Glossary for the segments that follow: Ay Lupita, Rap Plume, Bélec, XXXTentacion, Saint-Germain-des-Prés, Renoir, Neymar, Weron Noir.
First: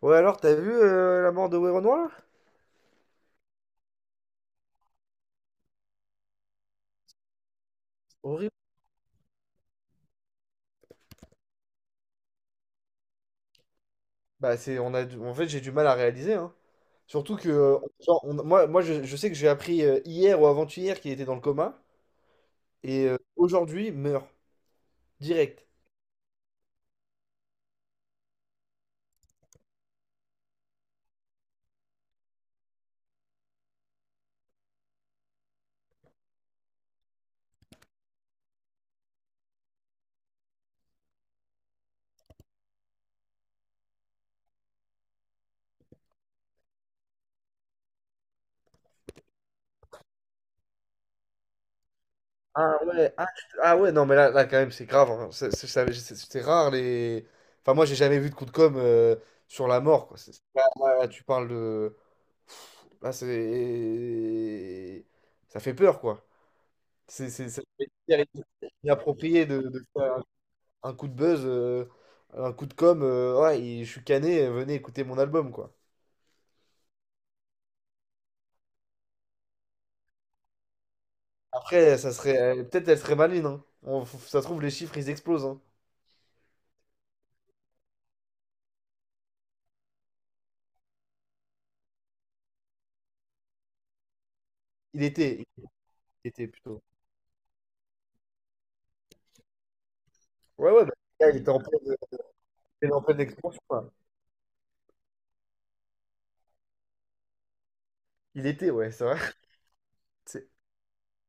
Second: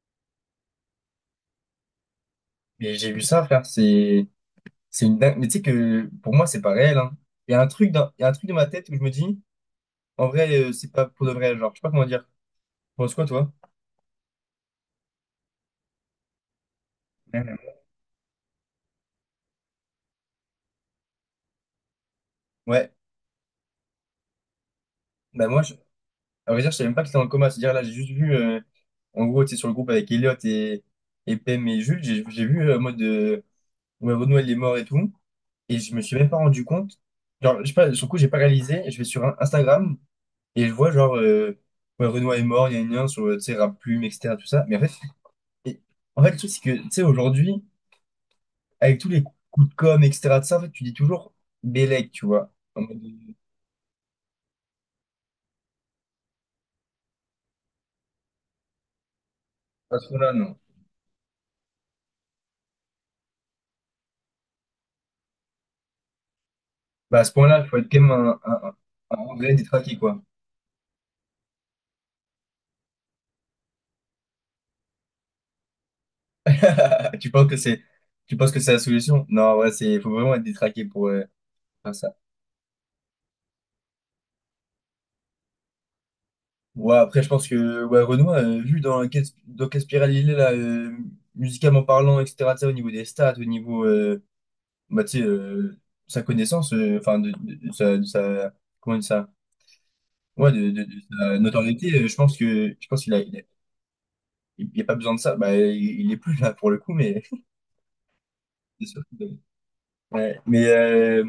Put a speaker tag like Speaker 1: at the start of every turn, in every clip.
Speaker 1: Ouais, alors, t'as vu la mort de Weron Noir?
Speaker 2: Mais j'ai vu ça, frère, c'est une dingue. Mais tu sais que pour moi, c'est pas réel, hein. Il y a un truc dans
Speaker 1: Horrible.
Speaker 2: ma tête où je me dis, en vrai, c'est pas pour de vrai. Genre, je sais pas comment dire. Tu penses quoi, toi?
Speaker 1: Bah, c'est, on a, du- en fait, J'ai du mal à réaliser. Hein. Surtout que,
Speaker 2: Mhm.
Speaker 1: je sais que j'ai appris hier ou avant-hier qu'il était dans le coma.
Speaker 2: Ouais.
Speaker 1: Et aujourd'hui, meurt.
Speaker 2: Bah, moi,
Speaker 1: Direct.
Speaker 2: je... à vrai dire, je savais même pas qu'il était dans le coma. C'est-à-dire, là, j'ai juste vu, en gros, tu sais, sur le groupe avec Elliot et Pem et Jules, j'ai vu, en mode, ouais, Renoir il est mort et tout. Et je me suis même pas rendu compte. Genre, je sais pas, sur le coup, j'ai pas réalisé. Je vais sur Instagram et je vois, genre, ouais, Renoir est mort, il y a une lien sur, tu sais, Rap Plume, etc., tout ça. Et en fait, le truc, c'est que, tu sais, aujourd'hui, avec tous les coups de com', etc., de ça, en fait, tu dis toujours Bélec, tu vois.
Speaker 1: Ah ouais, ah, ah ouais, non, mais là, là quand même, c'est grave. Hein. C'est rare les. Enfin, moi, j'ai jamais vu de coup de com' sur la
Speaker 2: À
Speaker 1: mort,
Speaker 2: ce
Speaker 1: quoi.
Speaker 2: point-là, non.
Speaker 1: Là, là, là, tu parles de. Là, c'est. Ça fait peur, quoi.
Speaker 2: Bah, à ce point-là,
Speaker 1: C'est
Speaker 2: il faut être quand même un
Speaker 1: inapproprié
Speaker 2: vrai
Speaker 1: de
Speaker 2: détraqué, quoi.
Speaker 1: faire. Un coup de buzz, un coup de com, ouais, il- je suis cané, venez écouter mon album, quoi.
Speaker 2: Tu penses que c'est, Tu penses que c'est la solution? Non, ouais, c'est, faut vraiment être détraqué pour faire
Speaker 1: Après, ça
Speaker 2: ça.
Speaker 1: serait, peut-être elle serait maligne, hein. Ça se trouve, les chiffres, ils explosent, hein.
Speaker 2: Ouais, après, je pense que, ouais, Renoir, vu dans quelle spirale il est, là, musicalement parlant, etc., tu sais, au niveau des stats, au niveau,
Speaker 1: Il
Speaker 2: bah, tu sais,
Speaker 1: était, il
Speaker 2: sa
Speaker 1: était
Speaker 2: connaissance,
Speaker 1: plutôt.
Speaker 2: enfin, comment on dit ça? Ouais,
Speaker 1: Ouais, ouais, bah,
Speaker 2: de
Speaker 1: le gars,
Speaker 2: sa
Speaker 1: il était en
Speaker 2: notoriété,
Speaker 1: pleine, il
Speaker 2: je
Speaker 1: était en
Speaker 2: pense qu'il a,
Speaker 1: pleine expansion, quoi.
Speaker 2: il y a pas besoin de ça. Bah, il est plus là pour le coup, mais
Speaker 1: Il était,
Speaker 2: c'est
Speaker 1: ouais,
Speaker 2: sûr
Speaker 1: c'est vrai.
Speaker 2: que- ouais,
Speaker 1: C'est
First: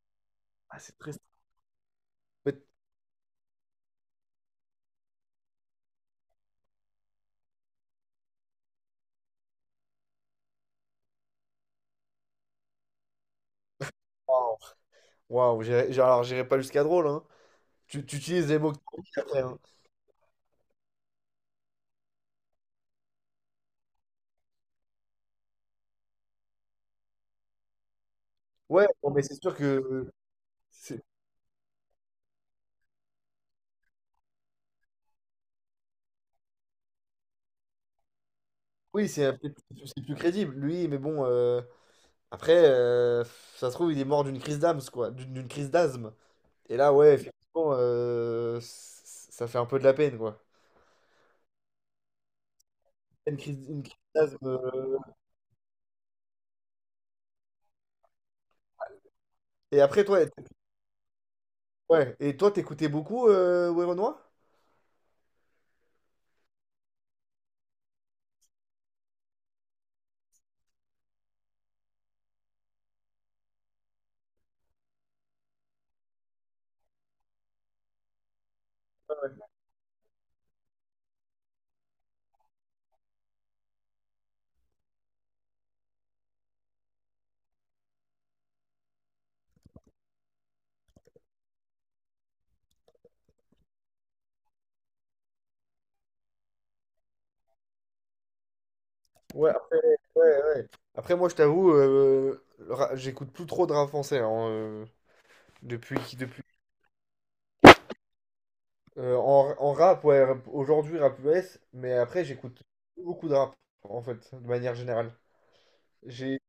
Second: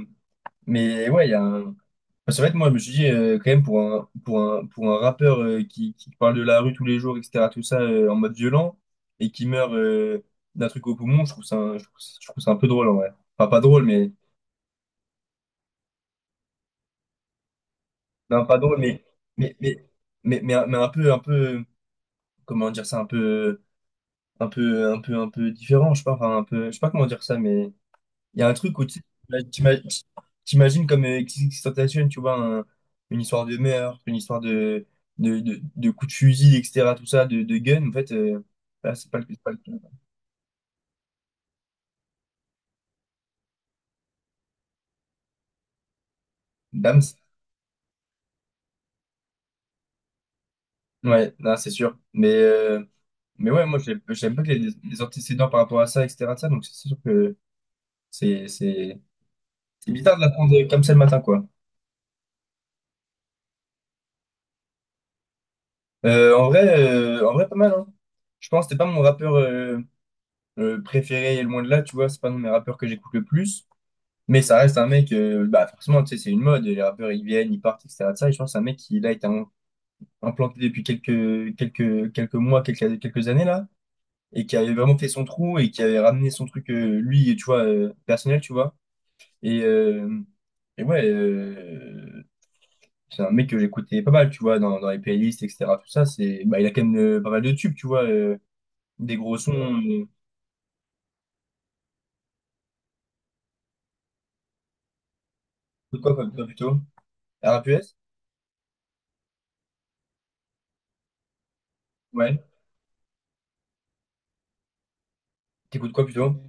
Speaker 1: c'est
Speaker 2: mais
Speaker 1: très...
Speaker 2: ouais, il y a un. Enfin, c'est vrai que moi, je me suis dit quand même pour un rappeur qui parle de la rue tous les jours, etc. Tout ça en mode violent et qui meurt d'un truc au poumon, je trouve ça un peu drôle en vrai. Enfin, pas drôle, mais
Speaker 1: Waouh, Waouh, alors j'irai pas jusqu'à drôle, hein. Tu
Speaker 2: non,
Speaker 1: utilises
Speaker 2: pas
Speaker 1: les mots que
Speaker 2: drôle,
Speaker 1: t'as dit après,
Speaker 2: mais
Speaker 1: hein.
Speaker 2: mais mais un peu, comment dire ça, un peu différent, je sais pas, enfin, un peu, je sais pas comment dire ça, mais il y a un truc où
Speaker 1: Ouais,
Speaker 2: tu sais,
Speaker 1: bon, mais c'est sûr que...
Speaker 2: t'imagines
Speaker 1: c'est-
Speaker 2: comme XXXTentacion, tu vois, une histoire de meurtre, une histoire de coups de fusil, etc., tout ça, de gun, en fait, là,
Speaker 1: Oui, c'est un
Speaker 2: c'est pas
Speaker 1: peu-
Speaker 2: le cas.
Speaker 1: c'est plus crédible, lui, mais bon... Après, ça se trouve, il est mort d'une crise d'âme, quoi. D'une crise d'asthme. Et là, ouais,
Speaker 2: Dams,
Speaker 1: effectivement, ça fait un peu de la peine, quoi.
Speaker 2: ouais, non, c'est sûr, mais ouais, moi,
Speaker 1: Une crise
Speaker 2: j'aime pas
Speaker 1: d'asthme.
Speaker 2: que les antécédents par rapport à ça, etc., de ça, donc c'est sûr que c'est, c'est,
Speaker 1: Et
Speaker 2: c'est
Speaker 1: après,
Speaker 2: bizarre
Speaker 1: toi,
Speaker 2: de l'apprendre comme ça le matin, quoi.
Speaker 1: ouais. Et toi, t'écoutais beaucoup, Werenoi?
Speaker 2: En vrai, pas mal, hein. Je pense que c'était pas mon rappeur préféré et loin de là, tu vois, c'est pas un de mes rappeurs que j'écoute le plus, mais ça reste un mec, bah forcément, tu sais, c'est une mode, les rappeurs ils viennent, ils partent, etc. de ça, et je pense que c'est un mec qui là, implanté depuis quelques mois, quelques années là, et qui avait vraiment fait son trou et qui avait ramené son truc, lui, tu vois, personnel, tu vois, et, euh, et ouais, c'est un mec que j'écoutais pas mal, tu vois, dans les playlists, etc. Tout ça, c'est, bah, il a quand même pas mal de tubes, tu vois, des gros
Speaker 1: Ouais,
Speaker 2: sons,
Speaker 1: après,
Speaker 2: euh,
Speaker 1: ouais, ouais. Après, moi, je t'avoue, j'écoute plus trop de rap français, hein,
Speaker 2: de quoi,
Speaker 1: depuis.
Speaker 2: pas plutôt? rap US?
Speaker 1: En rap, aujourd'hui, rap US, mais après,
Speaker 2: Ouais.
Speaker 1: j'écoute plus beaucoup de rap, en fait, de manière générale.
Speaker 2: T'écoutes quoi plutôt?
Speaker 1: J'ai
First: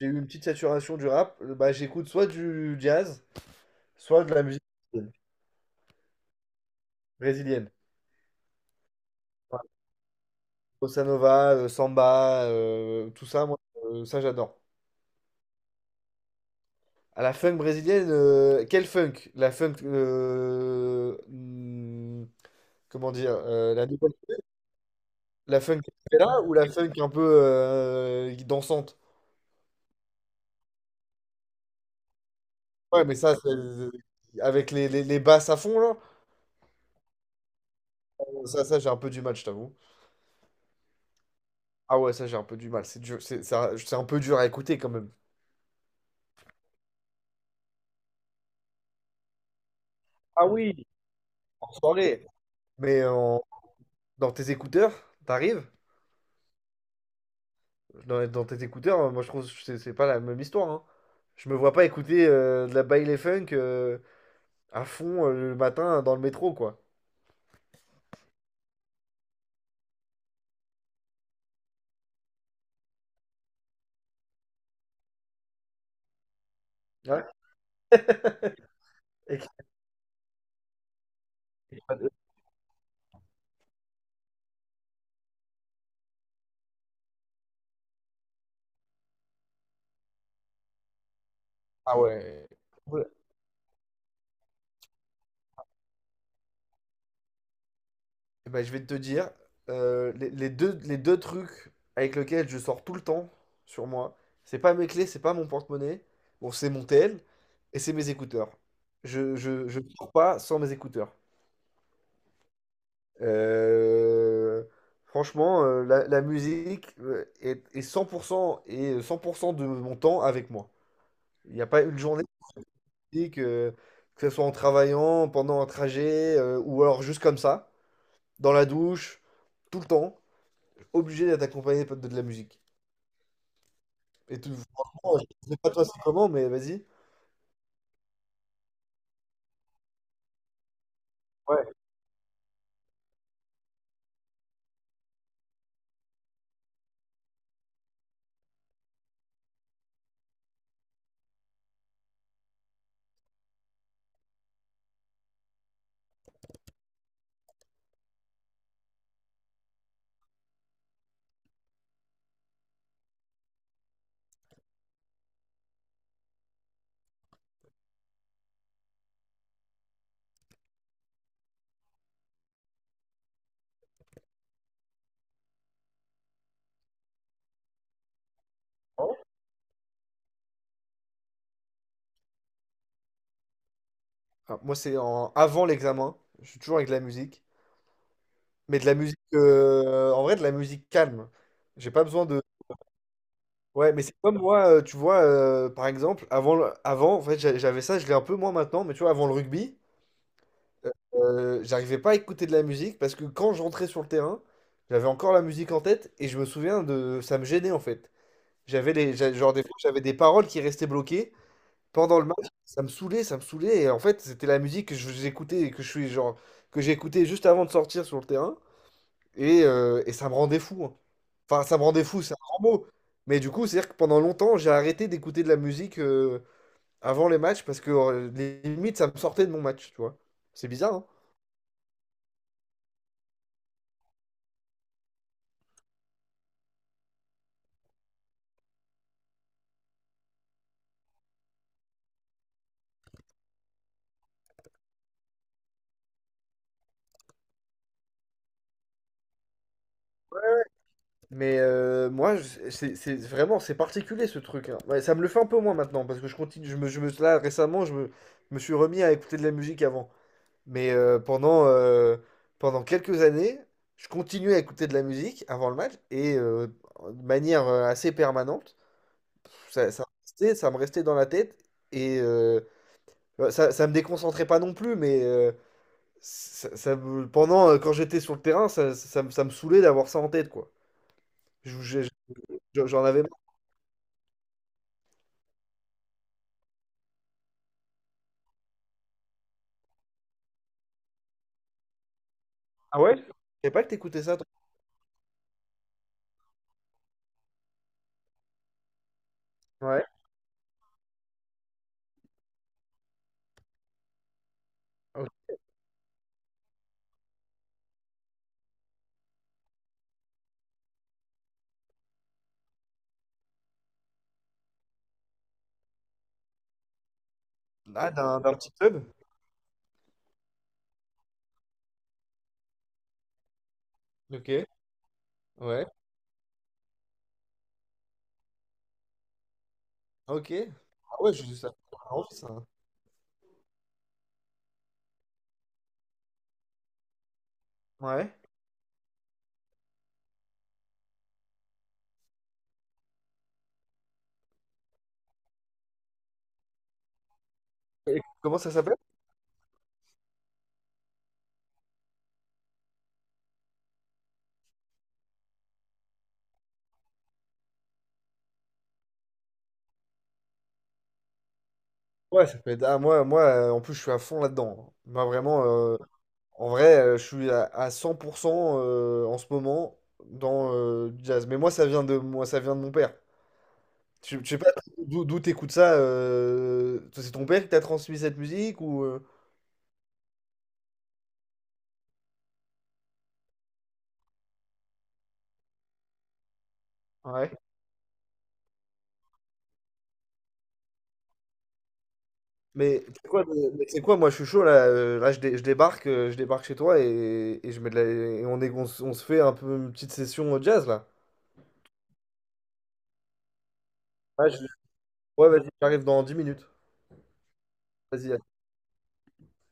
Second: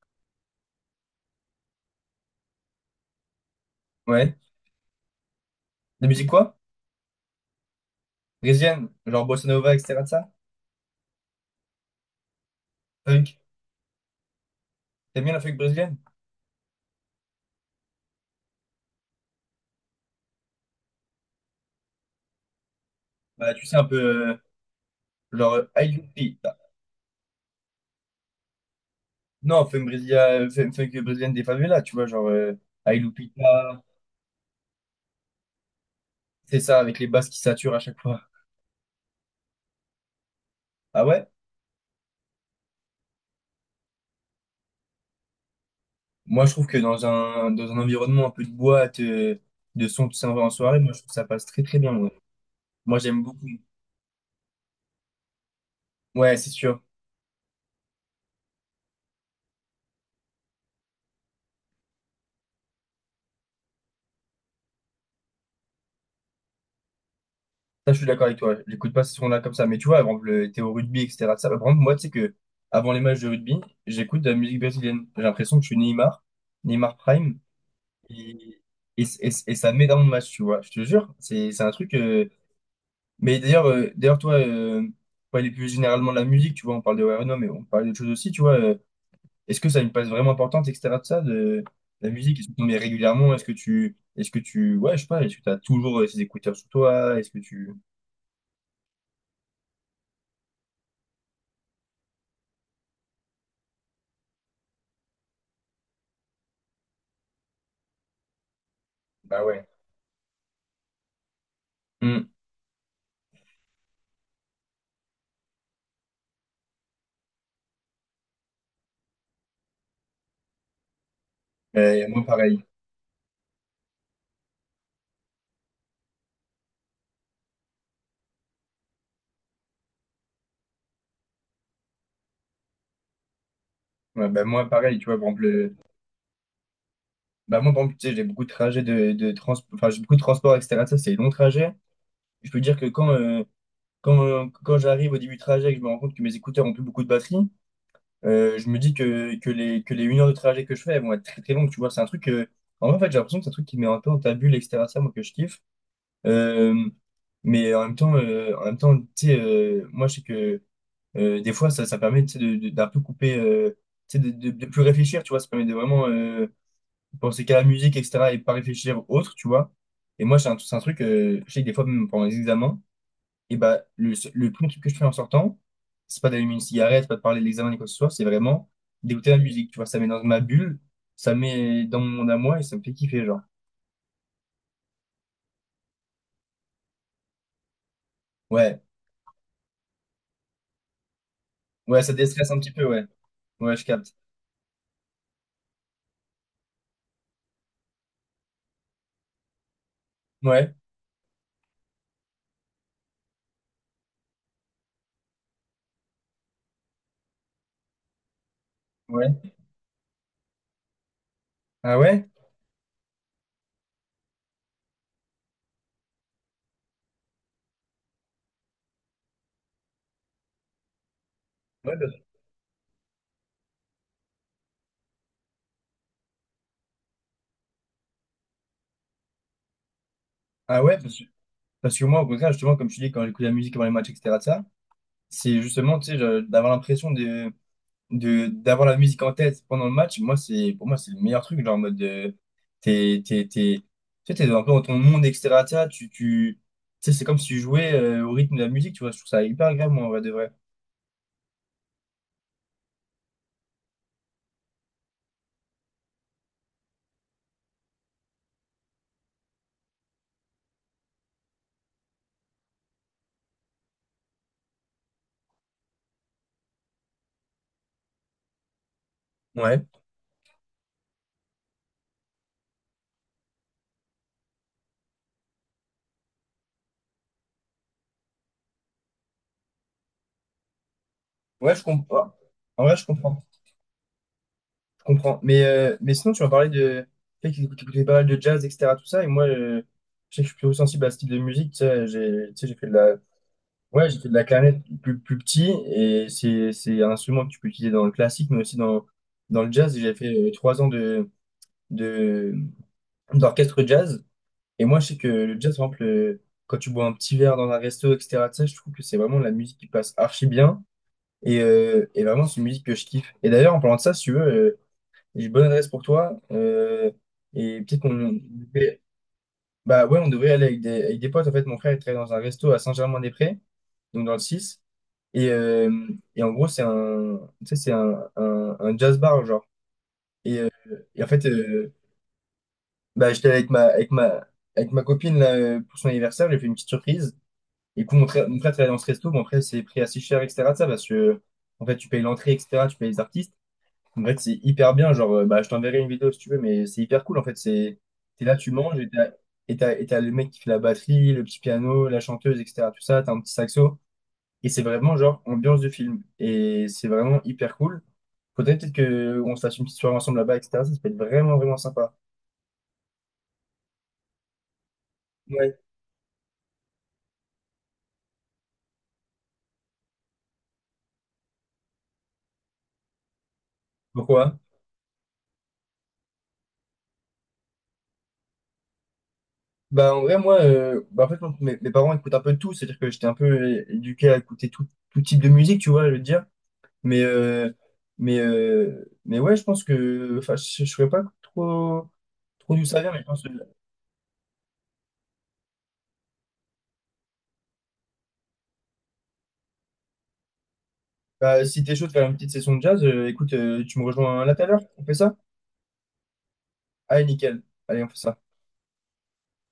Speaker 1: j'ai eu une petite saturation du rap, bah, j'écoute soit du jazz,
Speaker 2: Ouais.
Speaker 1: soit de
Speaker 2: De
Speaker 1: la musique
Speaker 2: la musique quoi?
Speaker 1: brésilienne.
Speaker 2: Brésilienne, genre bossa
Speaker 1: Enfin,
Speaker 2: nova, etc. de ça?
Speaker 1: bossa nova, samba, tout
Speaker 2: Funk.
Speaker 1: ça, moi, ça j'adore.
Speaker 2: T'aimes bien la funk brésilienne?
Speaker 1: À la funk brésilienne, quel funk? La funk,
Speaker 2: Bah tu sais un
Speaker 1: la, nouvelle-
Speaker 2: peu euh, genre
Speaker 1: la funk
Speaker 2: Ay
Speaker 1: là ou
Speaker 2: Lupita.
Speaker 1: la funk un peu dansante?
Speaker 2: Non, funk brésilienne, funk brésilienne des favelas, tu vois, genre Ay
Speaker 1: Ouais, mais ça,
Speaker 2: Lupita,
Speaker 1: c'est- avec les basses à fond, là,
Speaker 2: c'est ça, avec les basses qui saturent à chaque fois.
Speaker 1: ça j'ai un peu du mal, je t'avoue.
Speaker 2: Ah ouais?
Speaker 1: Ah ouais, ça j'ai un peu du mal, c'est dur, c'est un peu dur à écouter quand même.
Speaker 2: Moi je trouve que dans un environnement un peu de boîte, de son qui s'en va
Speaker 1: Ah
Speaker 2: en soirée,
Speaker 1: oui,
Speaker 2: moi je trouve que ça passe très
Speaker 1: en
Speaker 2: très bien, ouais.
Speaker 1: soirée,
Speaker 2: Moi
Speaker 1: mais
Speaker 2: j'aime
Speaker 1: en-
Speaker 2: beaucoup.
Speaker 1: dans tes écouteurs, t'arrives,
Speaker 2: Ouais, c'est sûr.
Speaker 1: dans tes écouteurs, moi je trouve que c'est pas la même histoire. Hein. Je me vois pas écouter de la baile funk à fond le matin dans le métro, quoi.
Speaker 2: Ça, je suis d'accord avec toi. J'écoute pas ces sons-là comme ça. Mais tu vois, t'es au rugby, etc. de ça, bah, par exemple, moi, tu sais que avant les matchs de rugby, j'écoute de la musique brésilienne. J'ai l'impression que je suis Neymar, Neymar
Speaker 1: Ouais.
Speaker 2: Prime, et,
Speaker 1: Et-
Speaker 2: et ça me met dans le match, tu vois. Je te jure, c'est un truc, mais d'ailleurs, toi, pour aller plus généralement de la musique, tu vois, on parle de Renault, mais on parle d'autres choses aussi, tu vois. Est-ce que ça a une place vraiment importante, etc. de ça, de
Speaker 1: Ah
Speaker 2: la musique?
Speaker 1: ouais.
Speaker 2: Est-ce que tu en mets
Speaker 1: Ouais.
Speaker 2: régulièrement? Est-ce que tu, ouais, je sais pas. Est-ce que t'as toujours ces écouteurs sur toi? Est-ce que tu,
Speaker 1: Eh ben, je vais te dire, les deux trucs avec lesquels je sors tout le temps sur moi, c'est pas mes clés, c'est pas mon porte-monnaie, bon, c'est mon tel, et c'est mes écouteurs.
Speaker 2: bah ouais.
Speaker 1: Je sors pas sans mes écouteurs.
Speaker 2: Mmh.
Speaker 1: Euh, franchement, la musique est 100% et 100% de mon temps avec moi. Il n'y a pas une
Speaker 2: Moi,
Speaker 1: journée
Speaker 2: pareil.
Speaker 1: de musique, que ce soit en travaillant, pendant un trajet, ou alors juste comme ça, dans la douche, tout le temps, obligé d'être accompagné de la musique.
Speaker 2: Ouais,
Speaker 1: Et
Speaker 2: bah,
Speaker 1: tout,
Speaker 2: moi, pareil, tu
Speaker 1: franchement,
Speaker 2: vois, par exemple,
Speaker 1: je sais pas toi c'est comment, mais vas-y.
Speaker 2: moi, par exemple, tu sais, j'ai beaucoup de trajets enfin, j'ai beaucoup de transports, etc. Ça, c'est des longs
Speaker 1: Ouais.
Speaker 2: trajets. Je peux dire que quand j'arrive au début du trajet et que je me rends compte que mes écouteurs ont plus beaucoup de batterie, je me dis que, que les 1 heure de trajet que je fais, elles vont être très, très longues, tu vois. C'est un truc que, en vrai, en fait, j'ai l'impression que c'est un truc qui met un peu en ta bulle, etc. Ça, moi, que je kiffe. Euh, mais en même temps, tu sais, moi, je sais que des fois, ça permet tu sais, d'un peu couper, tu sais, de plus réfléchir, tu vois. Ça permet de vraiment penser qu'à la musique, etc. et pas réfléchir autre, tu vois. Et moi, c'est un truc, je sais que des fois, même pendant les examens, et bah, le premier truc que je fais en sortant, c'est pas d'allumer une cigarette, c'est pas de parler de l'examen ni quoi que ce soit, c'est vraiment d'écouter la musique, tu vois. Ça met dans ma bulle, ça met dans mon monde à moi et ça me fait kiffer, genre.
Speaker 1: Ah, moi, c'est en- avant l'examen. Je suis toujours avec de la musique. Mais
Speaker 2: Ouais,
Speaker 1: de la musique, en vrai, de la musique calme. J'ai
Speaker 2: ouais,
Speaker 1: pas
Speaker 2: ça
Speaker 1: besoin de,
Speaker 2: déstresse un petit peu, ouais. Ouais, je
Speaker 1: ouais, mais
Speaker 2: capte.
Speaker 1: c'est comme moi, tu vois, par exemple, avant, le- avant, en fait, j'avais ça, je l'ai un peu moins maintenant, mais tu vois, avant le rugby,
Speaker 2: Ouais,
Speaker 1: j'arrivais pas à écouter de la musique parce que quand je rentrais sur le terrain, j'avais encore la musique en tête et je me souviens de, ça me gênait en fait.
Speaker 2: ouais.
Speaker 1: Genre des fois, j'avais des paroles qui restaient bloquées
Speaker 2: Ah
Speaker 1: pendant
Speaker 2: ouais?
Speaker 1: le match, ça me saoulait et en fait, c'était la musique que j'écoutais et que je suis genre que j'ai écouté juste avant de sortir sur le terrain. Et ça me rendait fou. Hein. Enfin, ça me
Speaker 2: Ouais,
Speaker 1: rendait
Speaker 2: parce-
Speaker 1: fou, c'est un grand mot. Mais du coup, c'est-à-dire que pendant longtemps, j'ai arrêté d'écouter de la musique avant les matchs parce que limite, ça me sortait de mon match, tu vois. C'est
Speaker 2: Ah
Speaker 1: bizarre,
Speaker 2: ouais,
Speaker 1: hein.
Speaker 2: parce que moi, au contraire, justement, comme tu dis, quand j'écoute la musique avant les matchs, etc., de ça, c'est justement, tu sais, d'avoir l'impression d'avoir la musique en tête pendant le match. Moi, pour moi, c'est le meilleur truc, genre, en mode, de, t'es, tu sais, t'es un peu dans ton monde, etc., de ça, tu sais, c'est comme si tu jouais au rythme de la musique, tu vois, je trouve ça hyper agréable, moi, en vrai de vrai.
Speaker 1: C'est vraiment, c'est particulier ce truc. Hein. Ouais, ça me le fait un peu moins maintenant parce que je continue, là récemment, je me suis remis à écouter de la musique avant. Mais pendant, pendant quelques années, je continuais à écouter de la musique avant le match et de manière assez permanente.
Speaker 2: Ouais.
Speaker 1: Ça me restait, ça me restait dans la tête et ça me déconcentrait pas non plus, mais ça me- pendant, quand j'étais sur le terrain, ça me saoulait d'avoir ça en tête, quoi.
Speaker 2: Ouais,
Speaker 1: Je-
Speaker 2: je
Speaker 1: je-
Speaker 2: comprends. En vrai,
Speaker 1: J'en
Speaker 2: je
Speaker 1: avais marre.
Speaker 2: comprends. Je comprends. Mais sinon, tu m'as parlé de, tu sais, que t'écoutais pas mal de jazz, etc., tout ça, et moi, je sais que je suis plutôt sensible à ce type de musique, tu sais, j'ai fait de
Speaker 1: Ah
Speaker 2: la,
Speaker 1: ouais? Je savais pas que
Speaker 2: ouais, j'ai
Speaker 1: t'écoutais
Speaker 2: fait de
Speaker 1: ça,
Speaker 2: la
Speaker 1: toi.
Speaker 2: clarinette plus, plus petit et c'est un instrument que tu peux utiliser dans le classique, mais aussi dans le jazz. Et
Speaker 1: Ouais.
Speaker 2: j'ai fait 3 ans de, d'orchestre jazz. Et moi, je sais que
Speaker 1: Ok.
Speaker 2: le jazz, par exemple, quand tu bois un petit verre dans un resto, etc., tu sais, je trouve que c'est vraiment la musique qui passe archi bien. Et vraiment, c'est une musique que je kiffe. Et d'ailleurs, en parlant de ça, si tu veux, j'ai une bonne adresse pour toi, et peut-être
Speaker 1: Ah,
Speaker 2: qu'on
Speaker 1: d'un petit club?
Speaker 2: bah ouais, on devrait aller avec des potes. En fait, mon frère, il travaille dans un resto à Saint-Germain-des-Prés, donc dans le
Speaker 1: Ok,
Speaker 2: six. Et,
Speaker 1: ouais,
Speaker 2: euh, et en gros, c'est un, tu sais, c'est un, un jazz bar, genre.
Speaker 1: ok. Ah
Speaker 2: Et en
Speaker 1: ouais, je,
Speaker 2: fait,
Speaker 1: ça fait envie, ça.
Speaker 2: bah, j'étais avec ma copine là, pour son anniversaire, j'ai fait une petite surprise. Et du coup,
Speaker 1: Ouais.
Speaker 2: mon frère travaillait dans ce resto. Bon après, c'est pris assez cher, etc. de ça, parce que, en fait, tu payes l'entrée, etc., tu payes les artistes. En fait, c'est hyper bien, genre, bah, je t'enverrai une vidéo si tu veux, mais c'est hyper cool, en fait. C'est,
Speaker 1: Et
Speaker 2: t'es là,
Speaker 1: comment
Speaker 2: tu
Speaker 1: ça s'appelle?
Speaker 2: manges, et t'as le mec qui fait la batterie, le petit piano, la chanteuse, etc., tout ça, t'as un petit saxo. Et c'est vraiment genre ambiance de film. Et c'est vraiment hyper cool. Faudrait peut-être que on se fasse une petite soirée ensemble là-bas, etc. Ça peut être vraiment, vraiment sympa.
Speaker 1: Ouais, ça peut être... Ah, moi, moi, en plus, je suis à fond là-dedans. Moi, vraiment,
Speaker 2: Ouais.
Speaker 1: en vrai, je suis à 100% en ce moment dans du jazz. Mais moi, ça vient de moi, ça vient de mon père. Je
Speaker 2: Pourquoi?
Speaker 1: sais pas d'où t'écoutes ça. C'est ton père qui t'a transmis cette musique ou
Speaker 2: Bah en vrai, moi, mes parents écoutent un peu de tout. C'est-à-dire que j'étais un peu éduqué à écouter tout, tout type de musique, tu vois, je veux dire. Mais,
Speaker 1: ouais.
Speaker 2: mais ouais, je pense que... Enfin, je ne saurais pas trop d'où ça vient, mais je pense que...
Speaker 1: Mais c'est quoi, moi je suis chaud là, je débarque chez toi et je mets de la- et on est, on se fait un peu une petite session jazz là.
Speaker 2: Bah, si t'es chaud de faire une petite session de jazz, écoute, tu me rejoins
Speaker 1: Ah,
Speaker 2: là
Speaker 1: je-
Speaker 2: tout à l'heure. On fait ça?
Speaker 1: ouais, vas-y, j'arrive dans 10 minutes.
Speaker 2: Allez, nickel. Allez, on fait
Speaker 1: Vas-y,
Speaker 2: ça.